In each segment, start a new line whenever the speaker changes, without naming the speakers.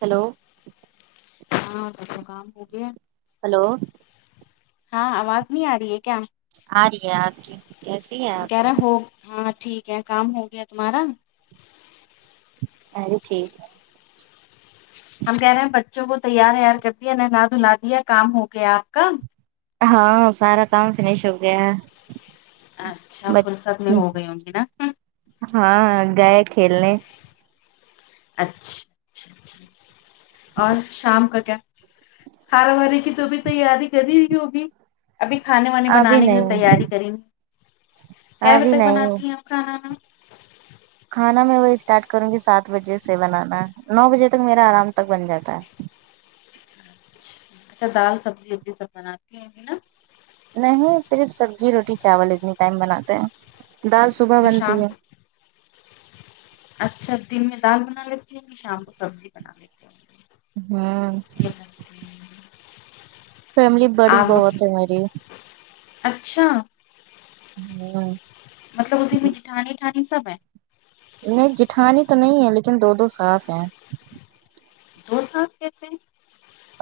Hello
ہاں گھر کا کام ہو گیا
ہیلو
ہاں آواز نہیں آ رہی ہے کیا
ارہی ہے ارہی ہے کیسی ہے
ہم
آپ
کہہ رہے ہو ہاں ٹھیک ہے کام ہو گیا تمہارا
میں بھی ٹھیک
ہم کہہ رہے ہیں بچوں کو تیار ویار کر دیا نہلا دھلا دیا کام ہو گیا آپ کا
ہاں سارا کام فنش ہو گیا
اچھا
بچ
فرصت میں ہو گئی ہوں گی نا
ہاں گئے کھیلنے
اچھا چ اور شام کا کیا کھانا وانے کی تو بھی تیاری کر ہی رہی ہوگی ابھی کھانے وانے
ابھی
بنانے کی تو تیاری
نہیں
کریں کے
ابھی
بجے
نہیں
بناتی ہیں آپ [unintelligible]
کھانا میں وہی اسٹارٹ کروں گی سات بجے سے بنانا نو بجے تک میرا آرام تک بن جاتا ہے
اچھا دال سبزی یہ بھی سب بناتی ہونگی نا
نہیں صرف سبزی روٹی چاول اتنی ٹائم بناتے ہیں دال صبح
اچھا
بنتی
شام
ہے
اچھا دن میں دال بنا لیتی ہوگی شام کو سبزی بنا لیتی ہوگی
ہمم
[inaudible]
فیملی بڑی
آلو
بہت
کی
ہے میری
اچھا
ہمم
مطلب اسی میں جٹھانی وٹھانی سب ہے
نہیں جٹھانی تو نہیں ہے لیکن دو دو ساس ہیں
دو ساس کیسے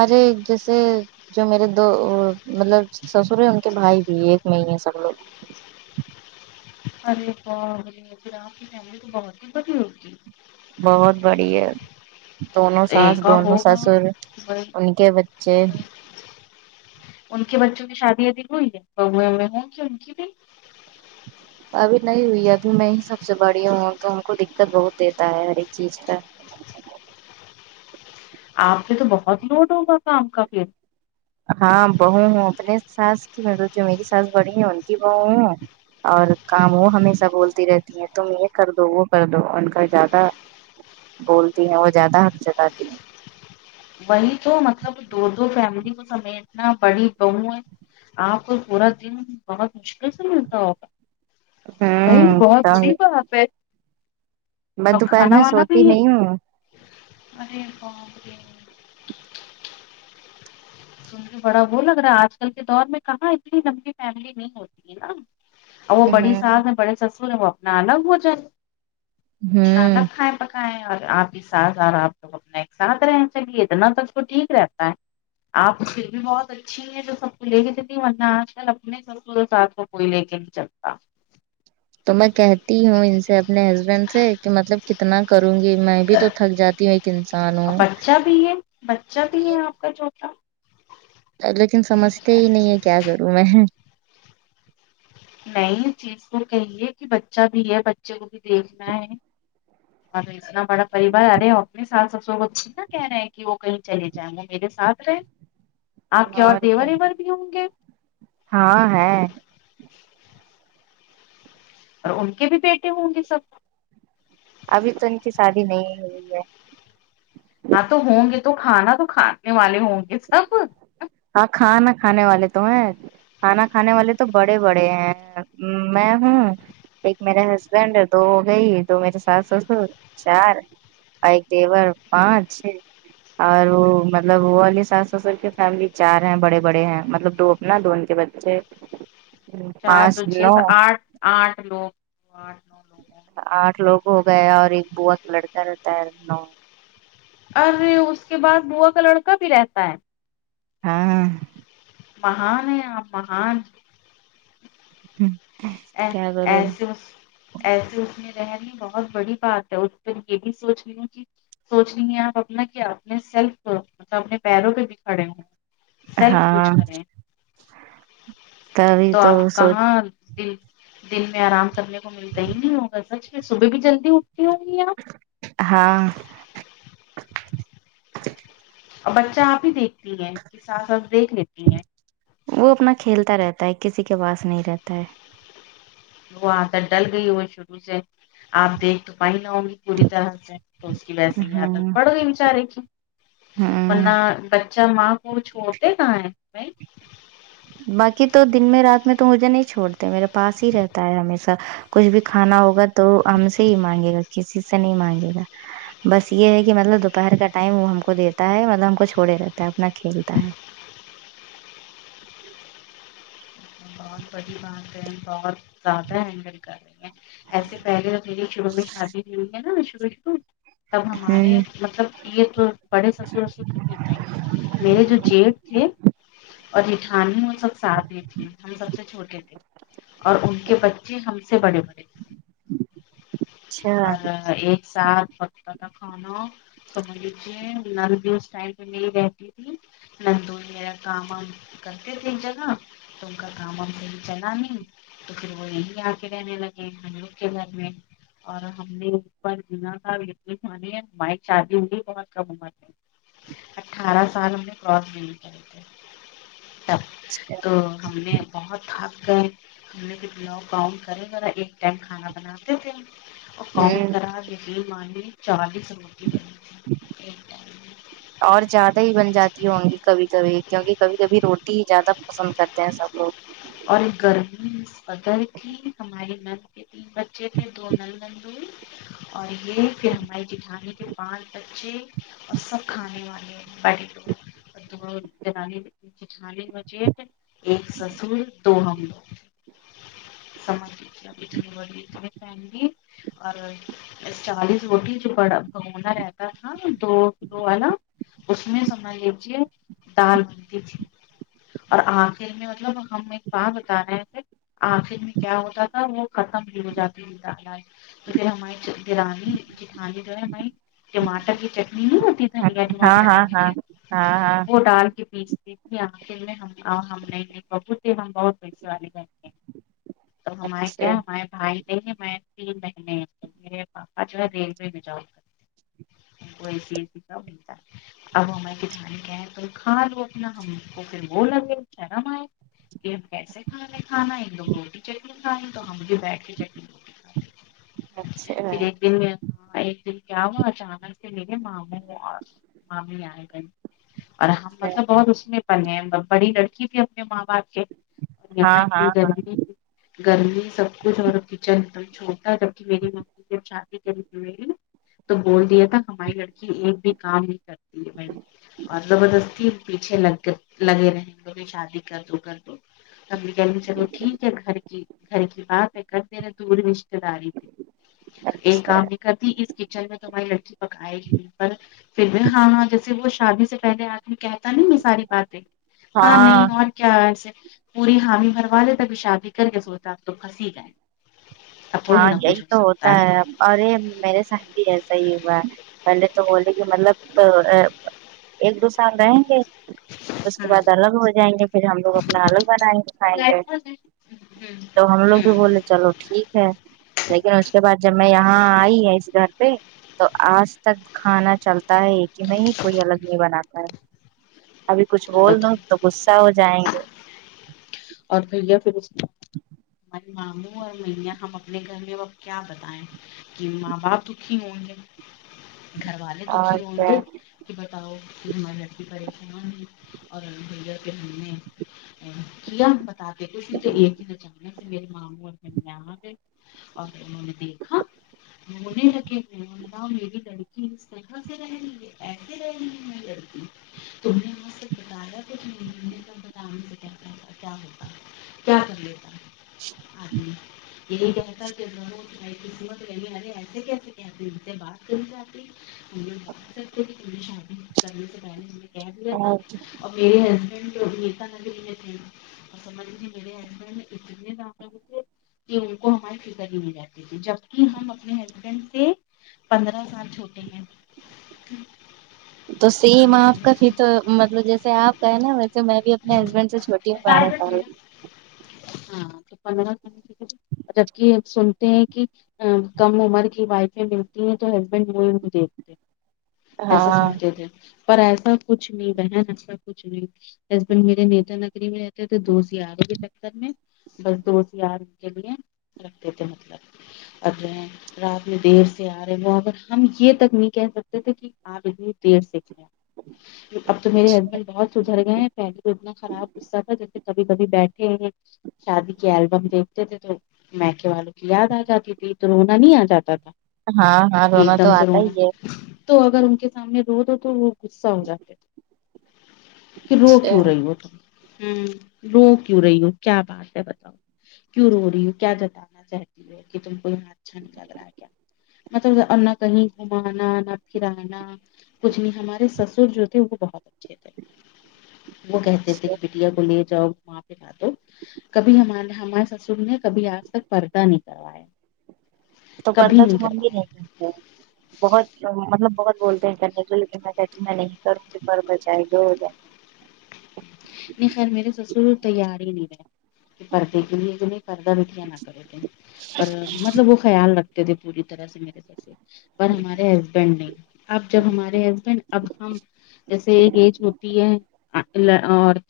ارے جیسے جو میرے دو مطلب سسر ہے ان کے بھائی بھی ایک میں ہی ہے سب لوگ
ارے باپرے پھر آپکی فیملی تو بہت ہی بڑی ہوگی
بہت بڑی ہے دونوں ساس
ایکا
دونوں سسر ان کے ب
اچھا ان کے بچوں کی شادی وادی ہوئی ہے بہوویں ہیں کیا ان کی بھی
ابھی نہیں ہوئی ہے ابھی میں ہی سب سے بڑی ہوں تو ہم کو دقت بہت دیتا ہے ہر ایک چیز کا
آپ پہ تو بہت لوڈ ہوگا کام کا پھر
ہاں بہو ہوں اپنے ساس مطلب جو میری ساس بڑی ہے ان کی بہو ہوں اور کام وہ ہمیشہ بولتی رہتی ہیں تم یہ کر دو وہ کر دو ان کا زیادہ بولتی ہیں وہ زیادہ حق جتاتی ہیں
وہی تو مطلب دو دو فیملی کو سمیٹنا بڑی بہو ہے آپ کو پورا دن بہت مشکل سے ملتا ہوگا بائی
ہیں
بہت
ہوں
جیب بات
میں
اور
دوپہر
کھانا
میں
وانا بھی
سوتی نہیں ہوں
سن کر بڑا وہ لگ رہا ہے آج کل کے دور میں کہاں اتنی لمبی فیملی نہیں ہوتی ہے نا اور وہ بڑی
ہ
ساس ہے بڑے سسر ہیں وہ اپنا الگ ہو جائے اپنا
ہوں
الگ کھایں پ کایں اور آپ ساس اور آپ تو اپنا ایک ساتھ رہ چلیے اتنا تو اس کو ٹھیک رہتا ہے آپ پھر بھی بہت اچھا اچھی ہے جو سب کو لے کے چلتی ہے ورنہ آج کل اپنے سسر اور ساس کو کوئی لے کے نہیں چلتا
تو میں کہتی ہوں ان سے اپنے ہسبینڈ سے کہ مطلب کتنا کروں گی میں بھی تو تھک جاتی ہوں ایک انسان
اور
ہوں
بچہ بھی ہے بچہ بھی ہے آپ کا چھوٹا
لیکن سمجھتے ہی نہیں ہے کیا کروں میں
نہیں چیز کو کہیے کہ بچہ بھی ہے بچے کو بھی دیکھنا ہے ا اتنا بڑا پریوار ارے اپنے ساس سسر اچ نہ کہہ رہے ہیں کہ وہ کہیں چلے جائیں وہ میرے ساتھ رہے آپ کے
اور
دیور
کیا
ایور بھی ہوں گے
ہاں ہے
اور ان کے بھی بیٹے ہوں گے سب
ابھی تو ان کی شادی نہیں ہے ہوئی
ہاں تو ہوں گے تو کھانا تو کھانے والے ہوں گے سب
ہاں کھانا کھانے والے تو ہیں کھانا کھانے والے تو بڑے بڑے ہیں میں ہوں ایک میرے ہسبینڈ دو وہ گئی دو میرے ساس سسر چار اور ایک دیوار پانچ ہے اور وہ مطلب وہ والی ساس سسر کے فیملی چار ہیں بڑے بڑے ہیں مطلب دو اپنا دو ان کے بچے
چار
پانچ
دو چھ
نو
سے آٹھ آٹھ لوگ آٹھ نو لوگ ہوں گے۔
آٹھ لوگ ہو گئے اور ایک بوا کا لڑکا رہتا ہے نو
ارے اس کے بعد بووا کا لڑکا بھی رہتا ہے
ہاں
مہان ہے آپ مہان
ہوں
ا ایس ایسے اس میں رہ رہی ہے بہت بڑی بات ہے اس پ یہ بھی سوچ رہی ہوں کہ سوچ رہیے آپ اپنا کہ اپنے سیلف مطلب اپنے پیروں پہ بھی کھڑے ہوں سیلف
ہاں
کچھ کریں
تبھی
تو آپ
سوچ
کہاں د دن میں آرام کرنے کو ملتا ہی نہیں ہوگا سچ میں صبح بھی جلدی اٹھتی ہوں گی آپ
ہاں
اور بچہ آپ ہی دیکھتی ہیں کہ ساس واس دیکھ لیتی ہیں
وہ اپنا کھیلتا رہتا ہے کسی کے پاس نہیں رہتا ہے
وہ عادت ڈل گئی ہو شروع سے آپ دیکھ تو پیں نہ ہو گی پوری طرح تو اس کی ویسے ہی
ہاں
عادت پڑ گئی بچارے کی
ہاں
نک اچھا ماں وہ چھوتے کہ بائی
باقی تو دن میں رات میں تو مجھے نہیں چوڑتے میرے پاس ہی رہتا ہے ہمیشہ کچھ بھی کھانا ہوگا تو ہم سے ہی مانگے گا کسی سے نہیں مانگے گا بس یہ ہے کہ مطلب دوپہر کا ٹائم وہ ہم کو دیتا ہے مطلب ہم کو چھوڑے رہتا ہے اپنا کھیلتا ہے
بہت بڑی بات ہے بہت زیادہ ہینڈل کر رہے ہیں ایسے پہلے میے شروع میں شادی ہوئی ہے نا شروع شروع تب ہمارے
ہ
مطلب یہ تو بڑے سصیہ سسو کین ہے میرے جو جیٹ تھے اور جیٹھان سب ساتھ میں تھے ہم سب سے چھوٹے تھے اور ان کے بچے ہم سے بڑے بڑے تھے اور ایک ساتھ پکانا کھانا سب بچے نل بھی اس ٹائیم پہ نہیں رہتی تھی نندوریرا کام وام کرتے تھے جگہ تمک کاما پل ج نا نہیں تو پھر وہ یہی آ کے رہنے لگے ہم لوگ کے گھر میں اور ہم نے اوپر گنا تھا اتنی کھانے ہماری شادی ہو بھی بہت کم ہم اٹھارہ سال ہم نے کراس نہیں کرتے تب
ج
تو ہم نے بہت ہاک گ ہم کتناؤ کاؤن کرے ذا ایک ٹائم کھانا بناتے تھے اکاؤنٹ
ہ
کرا دلیے میں نے چالیس روپی بنی تھی ہ
اور زیادہ ہی بن جاتی ہوں گی کبھی کبھی کیونکہ کبھی کبھی روٹی ہی زیادہ پسند کرتے ہیں سب لوگ
اور گرمی بدل کے ہمارے نل پہ بچےتنے دو نلگندند اور یہ پھر ہماری جیٹھانی کے پانچ بچے اور سب کھانے والے بیٹے دو‌ جیٹھانی مجھے ایک سسور دونوں سمجھ کے ی ف اور چالیس روٹی جو بڑا بھگونا رہتا تھا دو کلو والا اس میں سمجھ لیجے دال بنتی تھی اور آخر میں مطلب ہم وہاں بتا رہے ہیں تھ آخر میں کیا ہوتا تھا وہ ختم بھی ہو جاتی تھیال تو پھر ہماری دیورانی جیٹھانی جو ہے ہماری ٹماٹر کی چٹنی نہیں ہوتی دھنیا
ہاں
ٹماٹر
ہاں
ڈال
ہاں
کے
ہاں ہاں
وہ ڈال کے پیس دیکھ آے میں ہم نہیں ببوتے ہم بہت پیسے والے کرتے ہیں تو ہمے
اچھا
کیا ہمارے بھائی نہیں ہی میں تین مہینے میرے پاپا جو ہے دل میں میں جاؤ ویسی ای س کا نہیںتا اب ہمار کھانی کیا ہے تو کھا لو اپنا ہم کو پھر وہ لگے شرم آئے یہ ہمب کیسے کھانا کھانا ہے لو روٹی چٹنی کھیں تو ہم مجھے بیٹھ
اچھا
پھر
اچھا
ایک دن ہاں ایک دن کیا ہوا اچانک سے میرے ماموں مامی آئے گئے اور ہم مطلب بہت اس میں پ ہیں بڑی لڑکی تھی اپنے ماں باپ کے اور
ہاں
یہاں
ہاں
اتنی گرمی گھر میں سب کچھ اور کچن تو ہی چھوٹا جبک میری ماں چھاتی کر ت تو بول دیا تھا ہماری لڑکی ایک بھی کام ہی کرتی ہے ب اور زبردستی پیچھے لگ لگے رہیں گ بھی شادی کر دو کر ابھی گھر بھی چلو ٹھیک ہے گھر کی گھر کی بات ہے کرتے ہوئے دور رشتے داری تھی
ہاں
ایک
اچھا
آم نے گتیھی اس کچن میں تمہاری لٹکی پکائے گی پر پھر بھی ہاں ہاں جیے وہ شادی سے پہلے آدمی کہ نہیں یہ ساری باتیں ہاں نہیں اور کیا ایسے پوری حامی بھروا دے تک شادی کر کے سوتاب تو پھنسی گئے اب تھوڑی
ہاں
نہ کچھ
یہی
ہو
تو ہوتا
سکتا
ہے اور میرے ساتھ بھی ایسا ہی ہوا ہے پہلے تو بولے کہ مطلب ایک دو سال رہیں گے اس کے
ہے
بعد الگ ہو جائیں گے پھر ہم لوگ اپنا الگ بنائیں گے کھائیں گے تو ہم لوگ بھی بولے چلو ٹھیک ا لیکن اس کے بعد جب میں یہاں آئی اس گھر پہ تو آج تک کھانا چلتا ہے ایک ہی میں ہی کوئی الگ نہیں بناتا ہے ابھی کچھ
تو
بول
بتاؤ
دووں تو غصہ ہو جائیں گے
اور بھیا پھر اس ہمارے ماموں اور میا ہم اپنے گھر میں اب کیا بتا یں کہ ماں باپ دکھی ہووں گے گھر والے دکھی
اور کیا
ہونگیں کہ بتاؤ کہ ہماری لڑکی پریشان ہوئی اور اللہ بھیا کہ ہم نے کیا بتا دیتے کہ یہ بھی ن جانے میرے ماموں اور گ اور انوں نے دیکھا رونے لگے ہیں ہ میری لڑکی اس طرح سے رہ رہی ہے ایسے رہ رہی ہے میں لڑکی تم نے وہ سے بتایا کھ ب کیا ہوتا ہے کیا کر لیتا ہے آدمی یہی کہتا کہ ب قسمت رہی والے ایسے کیسے کہتی ان سے بات کرنی چاہتی پریش کرنے سے پہلے کہ دیا تھا اور میرے ہسبینڈ جو نیتا ندی لی تھے سبج آ نےتنے کہ ان کو ہماری فکر ہی مل جاتی تھی جبک ہم اپنے ہسبینڈ سے پندرہ سال چھوٹے ہیں
تو سیم
اپنے
آپ کا
ہسبینڈ
پھر تو مطلب جیسے آپ کا ہے نا ویسے میں بھی اپنے ہسبینڈ سے چھو
ہاں پر س ربی سنتے ہیں کہ کم عمر کی وائفیں ملتی ہیں تو ہسبینڈ وہ نہیں دیکھتے ایسا
ہاں
سنتے تھے پر ایسا کچھ نہیں بہن ایسا کچھ نہیں ہسبنڈ میرے نیتا نے ری میں رہتے تھ دو سیارے کے چکر میں بس دو سیار کے لیے رکھتے تھ مطلب اگرے رات میں دیر سے آ رہے وہاں پر ہم یہ تک نہیں کہہ سکتے تھے کہ آپ اتنی دیر سھے اب تو میرے ہسبینڈ بہت سدھر گئے ہیں پہلے تو اتنا خراب اسرح جیسے کبھی کبھی بیٹھے ہیں شادی کے البم دیکھتے تھے تو مکے والوں کی یاد آ جاتی تھی تو رونا نہیں آ جاتا تھا
ہاں ہا ں
کہ
رونا
ایک
تو
دم سے
آتا ہی
رونا
ہے
تو اگر ان کے سامنے رو دو تو وہ غصہ ہو جاتے تھے کہ رو
اچھا
کیوں رہی ہو تم ہوں رو کیوں رہی ہو کیا بات ہے بتاؤ کیوں رو رہی ہ کیا جتانا چاہتی ہے کہ تم کو یہاں اچھا نہیں لگ رہا ہے مطلب نہ کہیں گھمانا نہ پھرانا کچھ نہیں ہمارے سسر جو تھے وہ بہت اچھے تھے وہ کہتے تھے
اچھا،
بٹیا کو لے جاؤ کبھی ہمارے ہمارے سسر نے کبھی آج تک پردہ نہیں کروایا
تو
کبھی
پردہ تو
نہیں
منگ ہی
کروایا
نہیں کرتے بہت مطلب بہت بولتے ہیں کرنے کو لیکن میں کہتی میں نہیں کروں گی پر بچائے جو ہو جائے
نہیں خیر میرے سسر تیار ہی نہیں رہے کہ پردے کے لیے کہ نہیں پردہ بٹھیا نہ کرے تھ اور مطلب وہ خیال رکھ تھے پوری طرح سے میرے پیسے پر ہمارے ہسبینڈ نے اب جب ہمارے ہسبینڈ اب ہم جیسے ایک ایج ہوتی ہے اور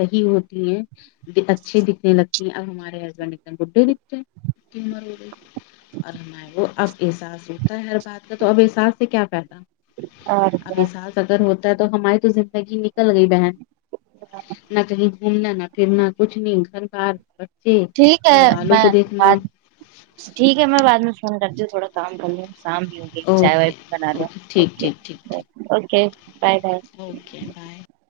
صحیح ہوتی ہے اچھی دکھنے لگتی ہیں اب ہمارے ہسبینڈ دکھتے ہیں بڈھے دکھتے ہے اور ہم وہ اب احساس ہوتا ہے ہر بات کا تو اب احساس سے کیا فائدہ
اور
اب
کیا
احساس اگر ہوتا ہے تو ہماری تو زندگی نکل گئی بہن نہ کہیں گھومنا نہ پھرنا کچھ نہیں گھر بر
ٹھیک ہے میں بات ٹھیک ہے میں بعد میں فون کرتی ہوں تھوڑا کام کر لےشام گ چائے وائے
اوکے
بنا لو
ٹھیک
اوکے
ٹھیک ٹھیک
بائے
ٹھیک
okay bye bye
okay bye